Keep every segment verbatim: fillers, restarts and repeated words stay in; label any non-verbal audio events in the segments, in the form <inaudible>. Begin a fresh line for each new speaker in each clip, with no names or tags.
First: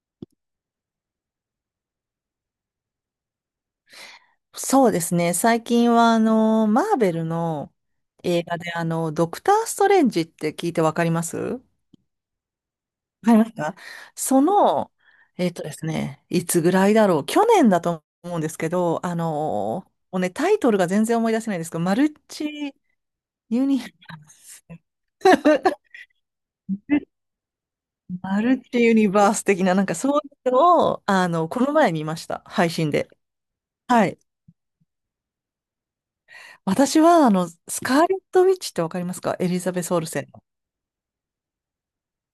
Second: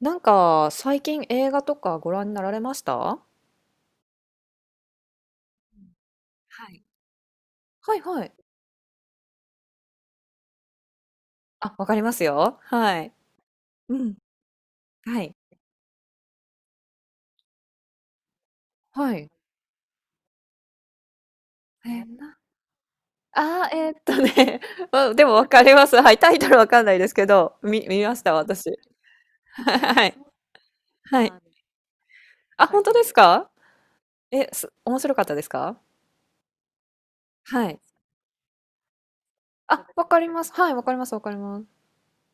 なんか、最近映画とかご覧になられました、は
そうですね。最近は、あの、
い。
マーベルの
はいはい。
映画で、あの、ドクター・ストレンジって聞いてわかりますわ
あ、わかりますよ。はい。
かりますか
うん。
その、
はい。
えっとですね、いつぐらいだろう。去年だと思うんですけど、
は
あ
い。
の、もうね、タイトルが全然思い出せないんですけど、
え、
マ
え、
ル
な、
チユ
あー、
ニバ
え
ー
ーっとね、
ス、
<laughs> まあでもわかります。
<laughs>
はい。タイトルわかんないですけど、見、見ました、
マル
私。
チユニバース
<laughs>
的な、なんか
は
そ
い。
ういうのを、
は
あ
い。
の、この前見ました。
あ、
配
本
信
当で
で。
すか？
はい。
え、す、面白かったですか？
私は、あの、
はい。
スカーレット・ウィッチってわかりますか？エリザベ
あ、
ス・オ
わ
ル
か
セン。
ります。はい、わかります、わかります。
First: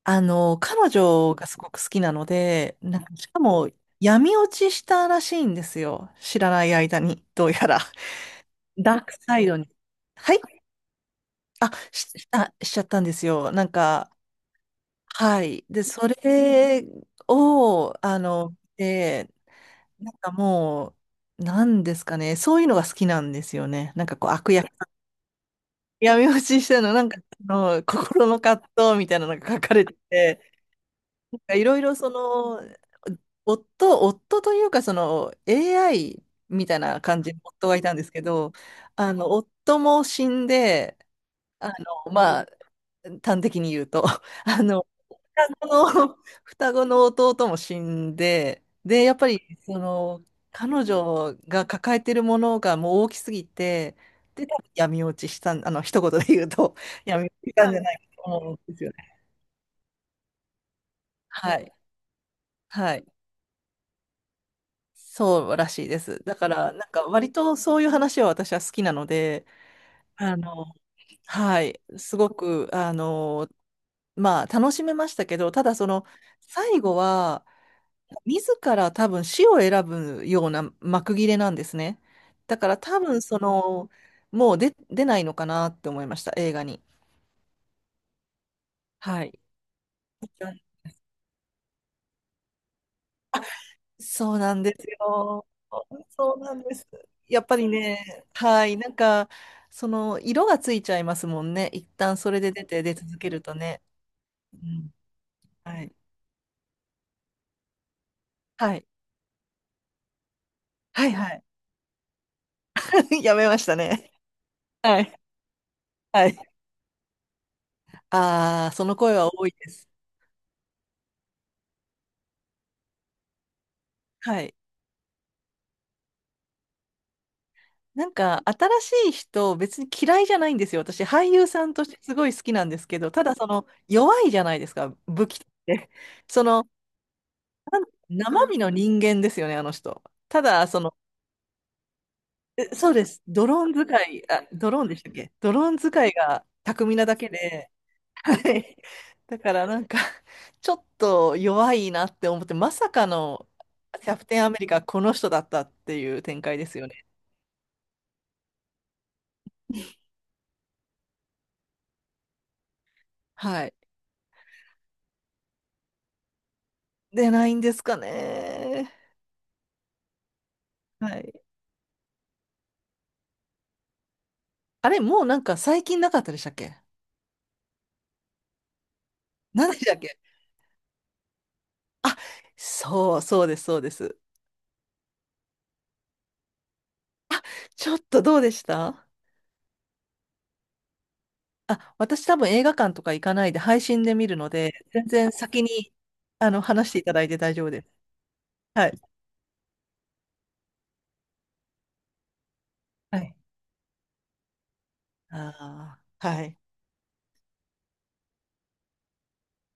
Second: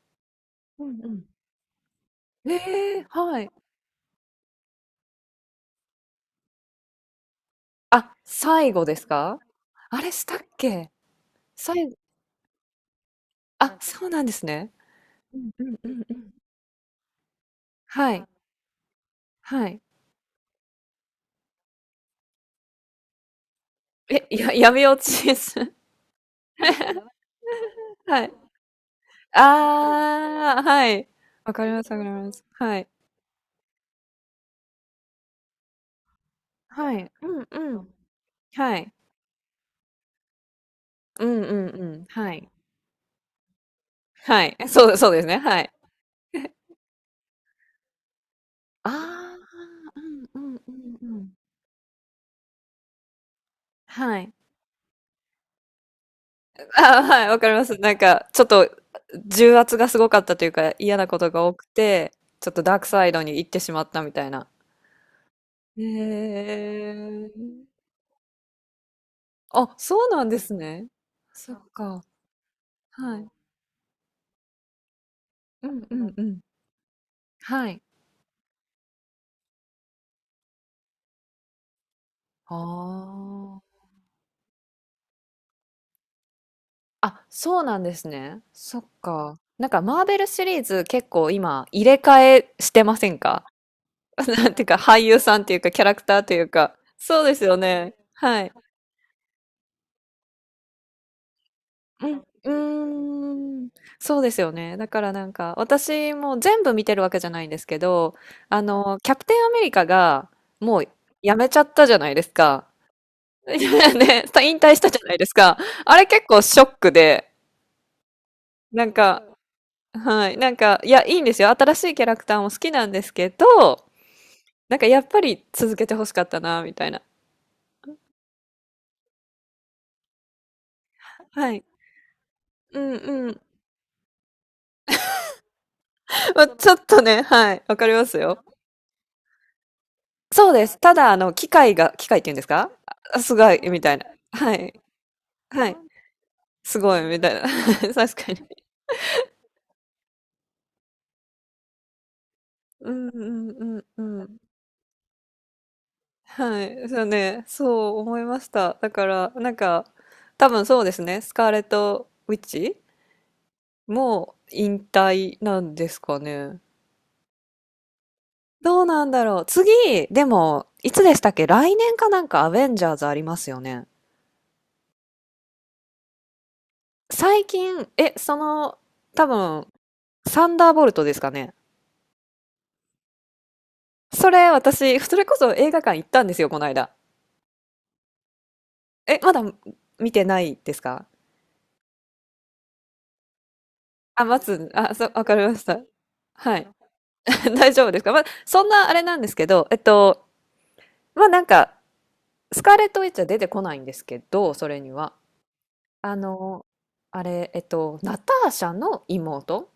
あの、彼女がすごく好きなので、な
えー、
んか、しか
はい。
も、闇落ちしたらしいんですよ。知らない間に、どうやら。<laughs>
あ、最後
ダ
で
ー
す
クサ
か？
イドに。
あれし
は
たっ
い。
け？
あ、
最後、
し、あ、しちゃったんですよ。なん
あ、そう
か、
なんですね。う
は
んう
い。
ん
で、
うん
そ
うん。
れを、
は
あ
い。
の、で、
はい。
なんかもう、なんですかね。そういうのが好きなんですよね。なんか
え、
こう、
や、
悪役。
闇落ちです。
闇落ちしたの、なんか、あの、
<laughs> は
心
い。
の葛藤みたいなのが書かれてて、
ああ、はい。わ
い
かり
ろ
ま
い
す
ろ
わかり
そ
ます。
の、
はい。
夫、夫というかその エーアイ みたい
は
な
い。
感じ
う
の
ん
夫が
う
いた
ん。
んですけど、
はい。
あの、夫も死んで、
うんうん
あ
うん。
の、
は
まあ、
い。
端的に言うと、
は
<laughs>
い。
あの、
そうそうですね。
双
は
子の、
い。
<laughs> 双
<laughs>
子の弟も死んで、で、やっぱ
あ
り、そ
あ、うん
の、
うんう
彼
んうん。
女が抱えてるものがもう大きすぎて、
はい。
で、多分闇落ちしたん、あの、一言で言うと、
ああ、
<laughs>
は
闇
い、
落
わか
ち
り
し
ま
たん
す。
じゃ
な
ない
ん
か
か、
と
ちょっ
思うん
と、
ですよね。
重圧がすごかったというか、嫌なことが多
は
く
い。
て、ちょっとダーク
はい。
サイドに行ってしまったみたいな。
そうら
へ
しいです。だから、なんか
え。
割とそういう話は私は好きなので、
あ、そうなん
あ
です
の、
ね。そ
は
っ
い、
か。
すごく、あ
はい。
の、まあ楽しめましたけど、た
う
だ
ん
そ
う
の、
んんうん。
最後は、
はい。
自ら多分死を選ぶような幕切れなんですね。
あ
だから多分そ
あ。
の、もう出、出ないのかなって思いました、映画に。
あ、そうなんですね。そっ
は
か。
い。
なんかマーベルシリーズ結構今入れ替えしてませんか？ <laughs>
そう
なん
な
て
ん
いうか
です
俳優さんっ
よ。
ていうかキャラクターと
そう
いう
なん
か。
です。
そうで
や
す
っ
よ
ぱり
ね。
ね、
はい。
はい、なんか、その、色がついちゃいますもんね。一旦それ
う
で出て、出
ん。う
続け
ー
ると
ん。
ね。
そうですよ
う
ね。だ
ん、
からなんか
はい。
私も全部見てるわけじゃないんですけど、あ
はい。
の、キャプテンアメリカがもう
はい、は
や
い。
めちゃったじゃないですか。
<laughs> やめ
<laughs>
ま
い
した
や
ね。
ね、た、引退したじ
は
ゃ
い。
ないですか。あれ結
は
構
い。
ショックで、
ああ、そ
なん
の声
か、
は多いです。
はい、なんか、いや、いいんですよ。新しいキャラクターも好きなんですけど、
はい。
なんかやっぱり続けて欲しかったな、みたいな。
なんか、新しい人、別に嫌いじゃないんですよ。私、俳優
はい。
さんとしてすごい好きなんで
う
す
ん
けど、た
う
だ、
ん。
その、弱いじゃないですか、武器って。
ま
そ
あ、
の、
ちょっとね、はい、わかりますよ。
生身の人間ですよね、あの人。た
そうで
だ、
す。
そ
た
の、
だ、あの、機械が、機械って言うんです
え
か？
そうで
あ、
す。
す
ド
ご
ロー
い、
ン
みたい
使
な。
い、あ、
は
ド
い、
ローンでしたっけ？ドロ
は
ー
い。
ン使いが
す
巧み
ごい、
なだ
み
け
たいな。
で、
<laughs> 確か
は
に。
い。だからなんか、ちょっと弱いなって思って、ま
う
さか
んう
の
んう
キャ
んう
プ
ん。
テンアメリカ、この人だったっていう展開
は
ですよ
い、そ
ね。
うね、そう思いました。だから、なんか、多分そうですね、スカーレット・ウィッチ
はい。
もう引退なんですかね。
で、ないんですか
どう
ね。
なんだろう。次、でも、いつで
は
したっ
い。
け、来年かなんかアベンジャーズありますよね。
あれ、もうなんか最近なかったでしたっけ？
最近、え、その、多分、
何でしたっけ？
サンダーボルトですかね。
あ、そう、そうです、そうです。
それ、私、それこそ映画館行ったんですよ、この間。
ちょっとどうでした？
え、まだ見てないですか？
あ、私多分映画館とか行かないで配信で
あ、
見る
待
の
つ、
で、
あ、そ
全
う、わ
然
かりま
先
した。
に、あ
は
の、
い。
話していただいて大
<laughs>
丈夫
大
で
丈
す。
夫ですか？まあ、そん
は
なあ
い。
れなんですけど、えっと、まあなんか、スカーレット・ウィッ
は
チは
い。
出てこないんですけど、それには。
あ
あ
あ、はい。
の、あれ、えっと、ナターシャの妹、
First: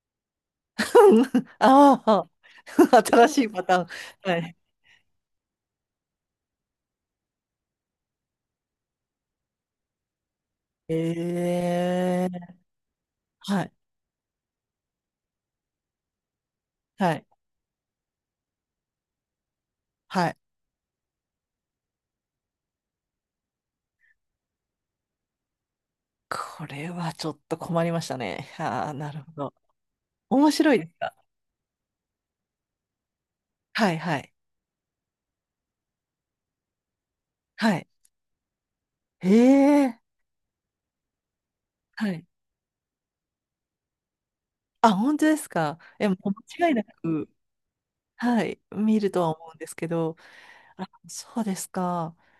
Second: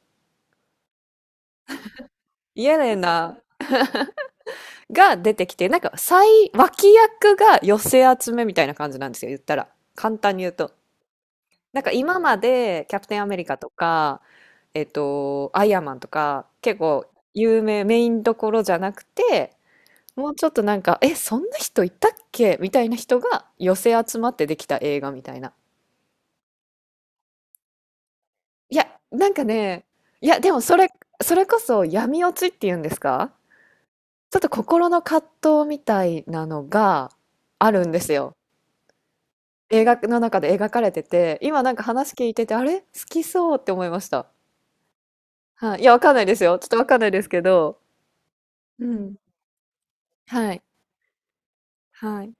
<laughs> ああ、
イエレ
<laughs> 新し
ナ
いパターン。はい。
が出てきて、なんか、最脇役が寄せ集めみたいな感じなんですよ、言ったら。簡単に言うと。
え
なんか今
え、
まで、キャプテン・アメリカ
は
と
い、
か、えっと、アイアンマンとか、結構
はい、
有名、メインどころじゃなくて、
は
もう
い。
ちょっとなんか、え、そんな人いたっけみたいな人が寄せ集まってできた映画みたいな。
これはちょっと困りましたね。
いや、
ああ、なる
な
ほ
んか
ど。
ね、いや、
面
でも
白
そ
いで
れ、
すか？
それこそ闇落ちっていうんですか？
はい、はい、
ちょっと心の葛藤みたいなのがあ
は
る
い。
んですよ。
え
映画
え、
の中で描かれてて、今なんか
は
話聞
い。
いてて、あれ好きそうって思いました。
あ、本当です
は
か？
い。いや、わ
え、
かん
も
ない
う
ですよ。ちょっ
間違い
と
な
わかんないです
く、
けど。
はい、
う
見る
ん。
とは思うんですけど、
はい。
あ、そうですか。
はい。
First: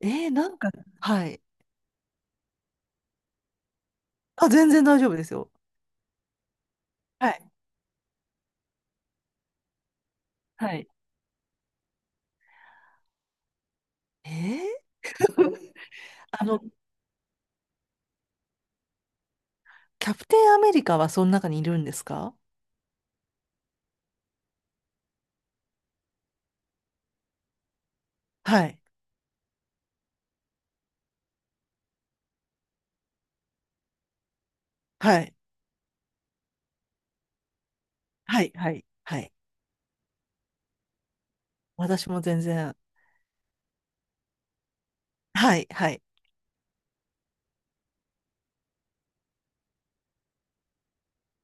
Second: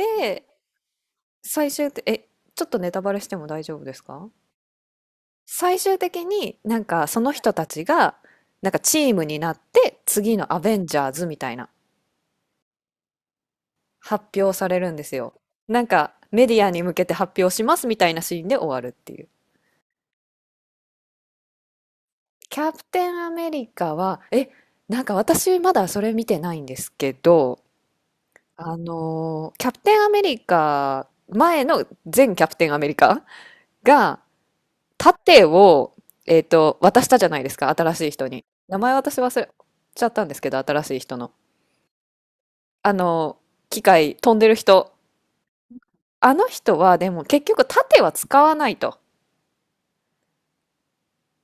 えー、なんか、はい。
最終って、え、ちょっとネタバレしても大丈夫ですか？
あ、全然大丈夫ですよ。
最終的になんかそ
は
の
い、
人たちがなんかチームになって次のア
は
ベン
い。
ジャーズみたいな
え
発表
ー、
されるんですよ。
<laughs>
なんか
あ
メデ
の、
ィアに向けて発表しますみたいなシーンで終わるっていう。
キャプテンアメリカはその中にいるんですか？
キャプテンアメリカは、え、なんか私まだそれ見てないんですけど、
は
あ
い、
のーキャプテンアメリカ、前の前キャプテンアメリカが
はい、
盾を、えっと、渡したじゃないですか、新しい人
は
に。
い、は
名
い、
前
は
私
い。
忘れちゃったんですけど、新しい人の。
私も全然。
あの、機械飛んでる人。
はい、はい。
あの人はでも結局盾は使わないと。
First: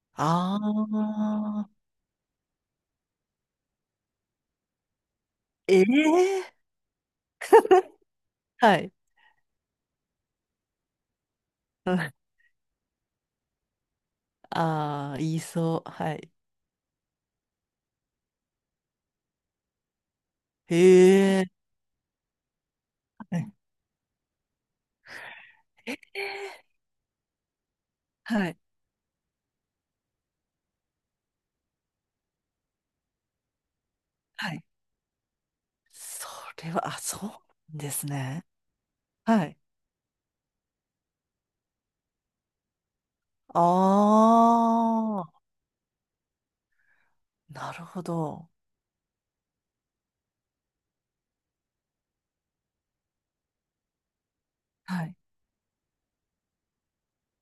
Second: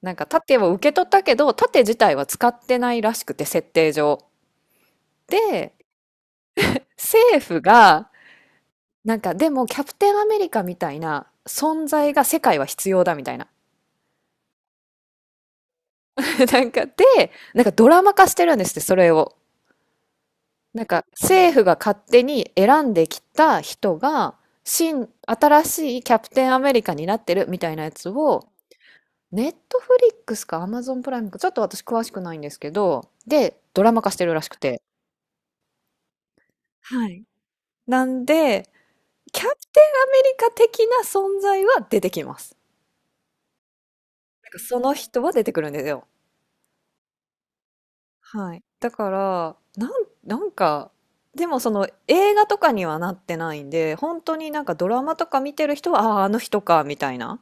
なんか
あ
盾を受け取ったけど、
あ、
盾自体は使ってないらしくて、設定上。で、
ええー、
政府
<laughs>、
が、
はい。
なんかでもキャプテンアメリカみたいな存在が
<laughs>
世界は必要だみたいな。
ああー、言いそう。はい。
<laughs> なんかで、なんかドラマ化してるんですって、それを。なんか
へ
政
え。
府が勝手に選んでき
はい、
た人が、新、新
え
しい
ー、
キャプテンアメリカになってるみたいなやつを、
はい、
ネットフリックスかアマゾンプライムか、ちょっと私詳しくないんですけど、で、ドラマ化してるらし
は
く
い。
て。
それは、あ、
はい。
そうで
な
す
ん
ね。
で、キ
は
ャプ
い、
テンアメリカ的な存在は出てきます。なんかその人
あ
は
あ、
出てくるんですよ。
なるほど。
はい。だから、なん、なんか、でもその映画とかにはなってないんで、本当になんかドラ
は
マ
い、
とか見てる人は、ああー、あの人か、みたいな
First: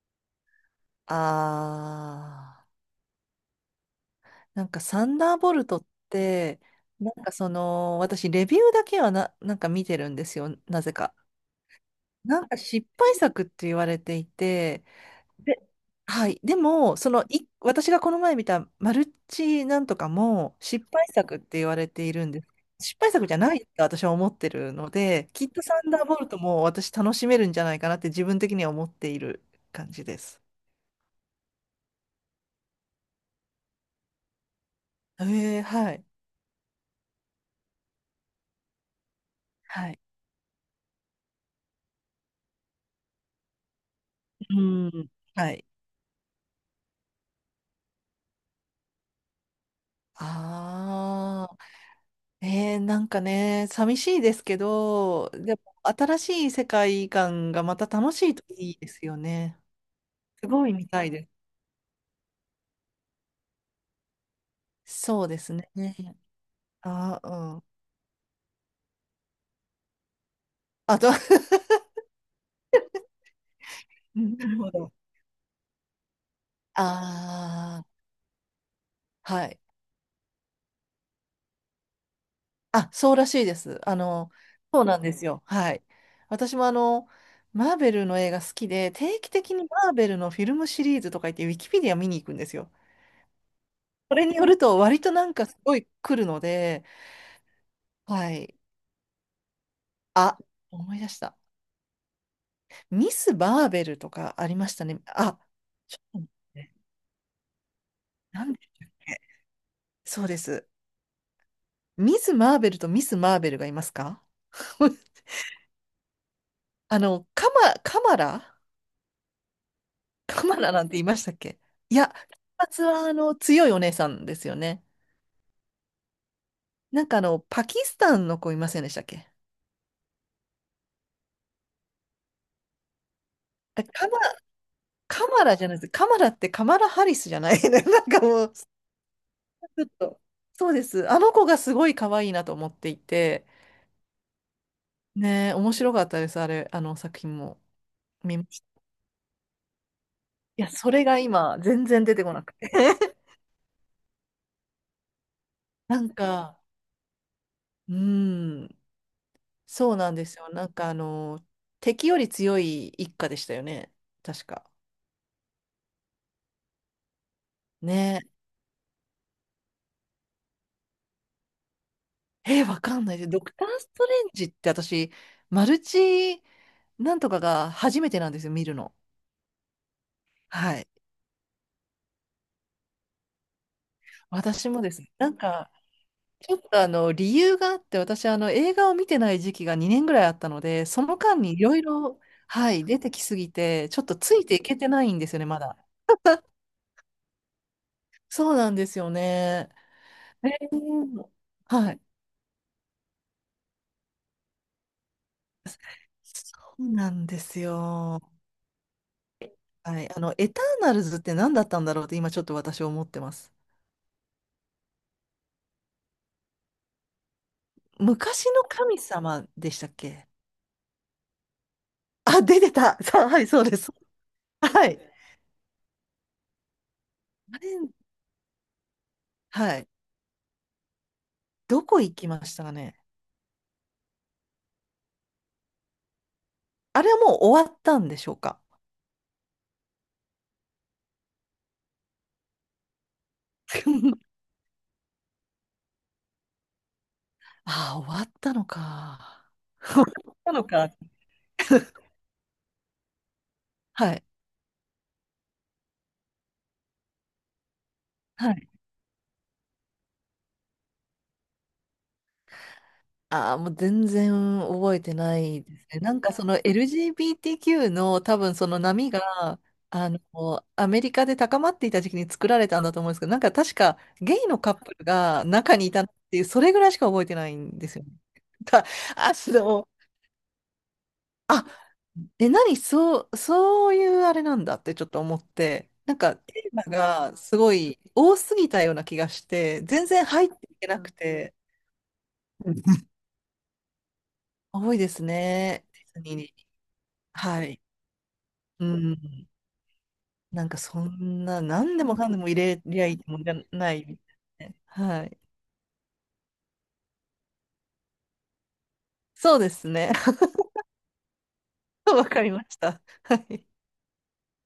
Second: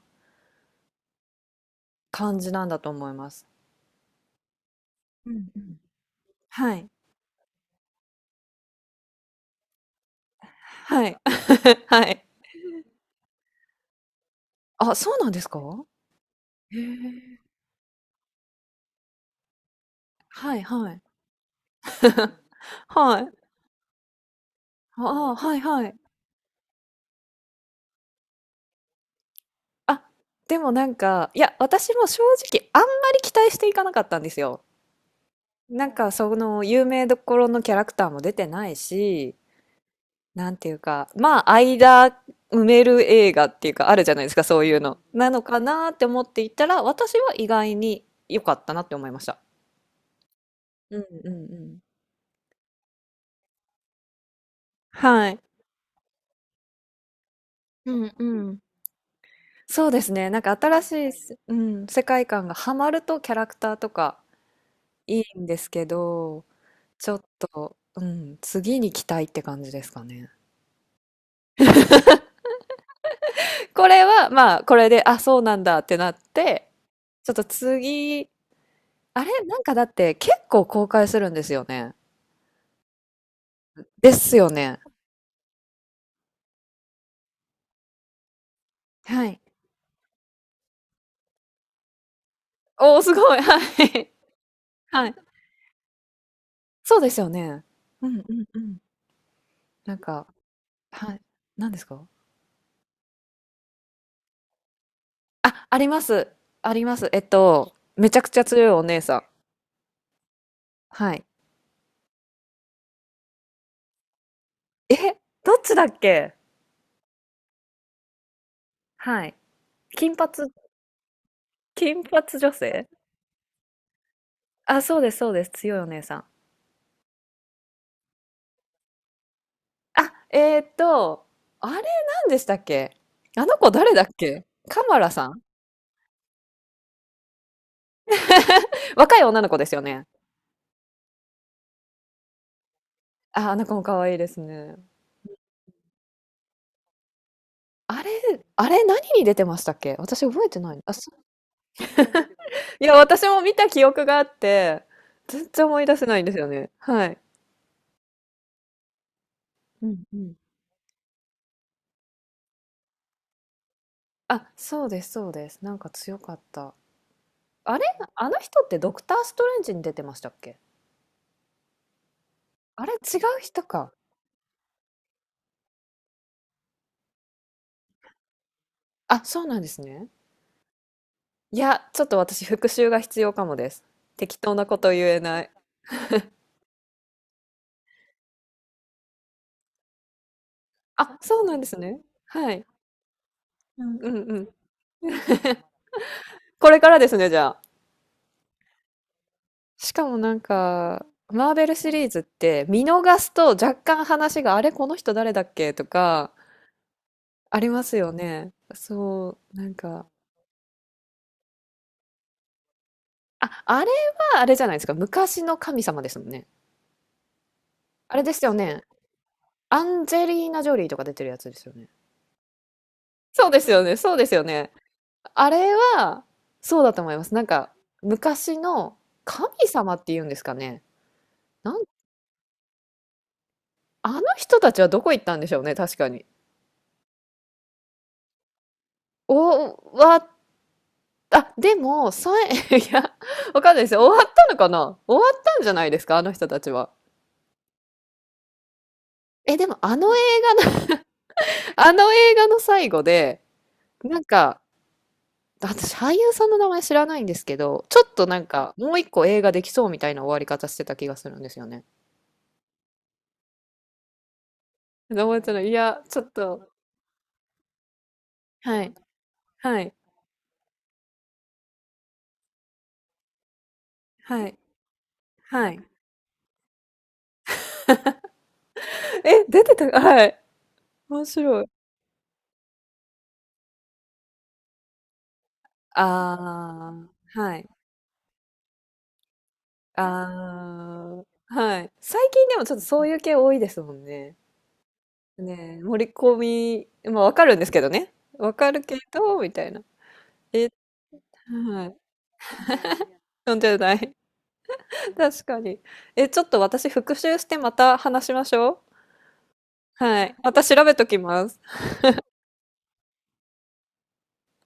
感じ
あ
なん
あ。
だと思います。
なんかサン
う
ダー
ん
ボ
う
ルト
ん。
って、
はい。
なんかその、私レビューだけはな、なんか見てるんですよ、なぜ
は
か。
い。<laughs> はい。
なんか失敗作って言われてい
<laughs>
て、
あ、そうなんですか？
で、はい。で
へ
も、その、
え。
い、私がこの前見たマルチなんとか
は
も
い
失
はい。
敗作って言われているんです。
<laughs>
失敗
は
作じゃ
い。
ないって私は思ってるので、
ああ、
きっ
はい
とサ
は
ン
い。
ダーボルトも私楽しめるんじゃないかなって自分的には思っている感
あ、
じです。
でもなんか、いや、私も正直あんまり期待していかなかったんですよ。
ええ、
なん
はい。
かその有名どころのキャラクターも出てないし、
はい。
なんていうか、まあ間埋める映画っていうかあるじゃないですか、そ
う
ういうの。
ん。
なの
は
か
い。
なって思っていたら、私は意外に良かったなって思いました。
あ
うんうん
あ。
うん。
えー、なんかね、寂しいですけど、
はい。
でも新しい世界観がまた
う
楽
ん
しい
う
と
ん。
いいですよね。
そうですね。なん
す
か
ごい
新
見
し
たいで
い、うん、世界観がハマるとキャラクターとか
す。
い
そうで
いん
す
です
ね。
けど、ちょ
あ、
っ
うん。
と、うん、次に期待って感じですかね。
あと <laughs>
これは、
なる
まあ、
ほ
これ
ど。
で、あ、そうなんだってなって、ちょっと
あ
次、あ
あ、
れ
は
な
い。
んかだって結構公開するんですよね。
あ、そうらしいです。あ
で
の、
すよね。
そうなんですよ。はい。私もあの、マーベルの映画好きで、定
は
期
い。
的にマーベルのフィルムシリーズとか言って、ウィキペディア見に行くんですよ。
おー、すごい。はい。
それによると、割
は
と
い。
なんかすごい来るので、
そうですよね。うん
は
うん
い。
うん。なんか、
あ、思い出
は
し
い。
た。
何ですか？
ミス・バーベルとかありましたね。あ、
あ、あり
ちょ
ま
っと
す。
待っ
あ
て、
ります。えっと、めちゃくちゃ
何で
強い
し
お
たっ
姉さ
け？
ん。
そうです。
はい。
ミス・マーベルとミス・マーベルがいますか？ <laughs>
え、どっちだっけ？
あの、カマ、カマラ、
はい。金髪、
カマラなんて言いましたっけ？い
金
や、
髪女
金髪
性、
はあの、強いお姉さんですよ
あ、
ね。
そうですそうです。強いお姉さん。
なんかあの、パキスタンの子いませんでしたっけ？
あ、えーっと、あれ何でしたっけ？あの子
あ
誰だっ
カマ、
け？カマラ
カ
さん、
マラじゃないです。カマラってカマラ・ハリスじゃない、 <laughs> なんかもう、ち
若い女の子ですよ
ょっ
ね。
と、そうです。あの子がすごい可愛いなと思っていて、
あ、あの子も可愛いですね。
ねえ、面白かったです、あれ、あの作品も
あれ、
見まし
あ
た。
れ何に出てましたっけ？私覚えて
いや、
ない。
そ
あ、
れ
そ、
が今、全然出てこなくて。
いや、私
<laughs>
も見た記憶があって、全然思い出
な
せ
ん
ないんですよ
か、
ね。はい。
うん、
う
そう
ん
なん
う
で
ん。
すよ。なんか、あの、敵より強い一家でしたよね、確
あ、
か。
そうです、そうです。なんか強かった。あれ、
ね
あの人ってドクターストレンジに出てましたっけ？
え、えーわ
あれ
かんない
違
です。
う
ドク
人
ター・ス
か。
トレンジって私、マルチなんとかが初めてなんですよ、見るの。
あ、そうなんですね。
はい。
いや、ちょっと私復習が必要かもです。適当な
私
こ
も
と
で
言
す。
え
なん
ない。
か、ちょっとあの理由があって私あの映画を見てない時期がにねんぐらいあったので、そ
あ、
の間
そう
に
な
い
んで
ろ
す
い
ね。
ろ、
はい。
はい、出てきすぎ
う
てちょっと
んう
つい
ん。
ていけてないんですよね、まだ。
これからですね、じゃあ。
そうなんですよね。
しかもなん
う
か、
ん、
マーベルシ
はい。
リーズって見逃すと若干話が、あれ、この人誰だっけとか、
そうなんです
ありますよ
よ。
ね。そう、なん
は
か。
い。あのエターナルズって何だったんだろうって今ちょっと私思ってます。
あ、あれはあれじゃないですか。昔の神様ですもんね。あれです
昔
よ
の
ね。
神様でし
ア
たっ
ンジェ
け？
リーナ・ジョリーとか出てるやつですよね。
あ、出てたさ、はい、
そうで
そ
す
うで
よ
す。
ね。そうですよね。
はい。
あれは、そうだと思います。なん
あれ、
か、昔の神
はい、
様っていうんですかね。な
ど
ん、
こ行きましたかね。
あの人たちはどこ行ったんでしょうね、確かに。
あれはもう終わったんでしょうか？
お、わ、あ、でも、さ、え、<laughs> いや、わかんないですよ。終わ
<laughs>
ったのかな？終わったんじゃないですか、あの人たちは。
ああ、終わったのか。
え、でも、
<laughs>
あ
終わ
の映
ったのか。
画の <laughs> あ
<laughs>
の映画の最後で、
は
なん
い。
か、私、俳優さんの名前知らないんですけど、ちょっとなん
はい。
か、もう一個映画できそうみたいな終わり方してた気がするんですよね。
ああ、もう全然覚えて
覚
な
えてな
いで
い。い
すね。
や、
な
ち
ん
ょっ
かその
と、
エルジービーティーキュー の多分その
はい、
波が、
はい。
あの、アメリカで高まっていた時期に作られたんだと思うんですけど、なんか確かゲ
は
イ
い。
のカップルが
は
中
い。
にいたっていう、それぐらいしか覚えてないんですよね。<laughs> た、
<laughs>
あ
え、出てた、
の、
はい。面白
あ、
い。
え、何、そう、そういうあれなんだってちょっと思って、なんかテーマ
あ
が
あ、は
す
い。
ごい多すぎたような気がして、全然入って
あ
いけなく
あ、
て、
はい。最近でも
う
ち
ん、
ょっとそういう
<laughs>
系多いですもんね。
多いです
ねえ、
ね、
盛り
ディズニー
込
に。
み、まあわかるん
は
ですけ
い。
どね。わかる
う
けど、
ん。
みたいな。
な
え、
んかそんな、
はい。
何でもかんでも入れりゃいいもんじゃ
よんな
ない
い
みたいなね。
<laughs>
はい。
確かに。え、ちょっと私復習してまた話しましょう。
そうですね。
はい。
<laughs>
また調べときます。
わかりました。はい。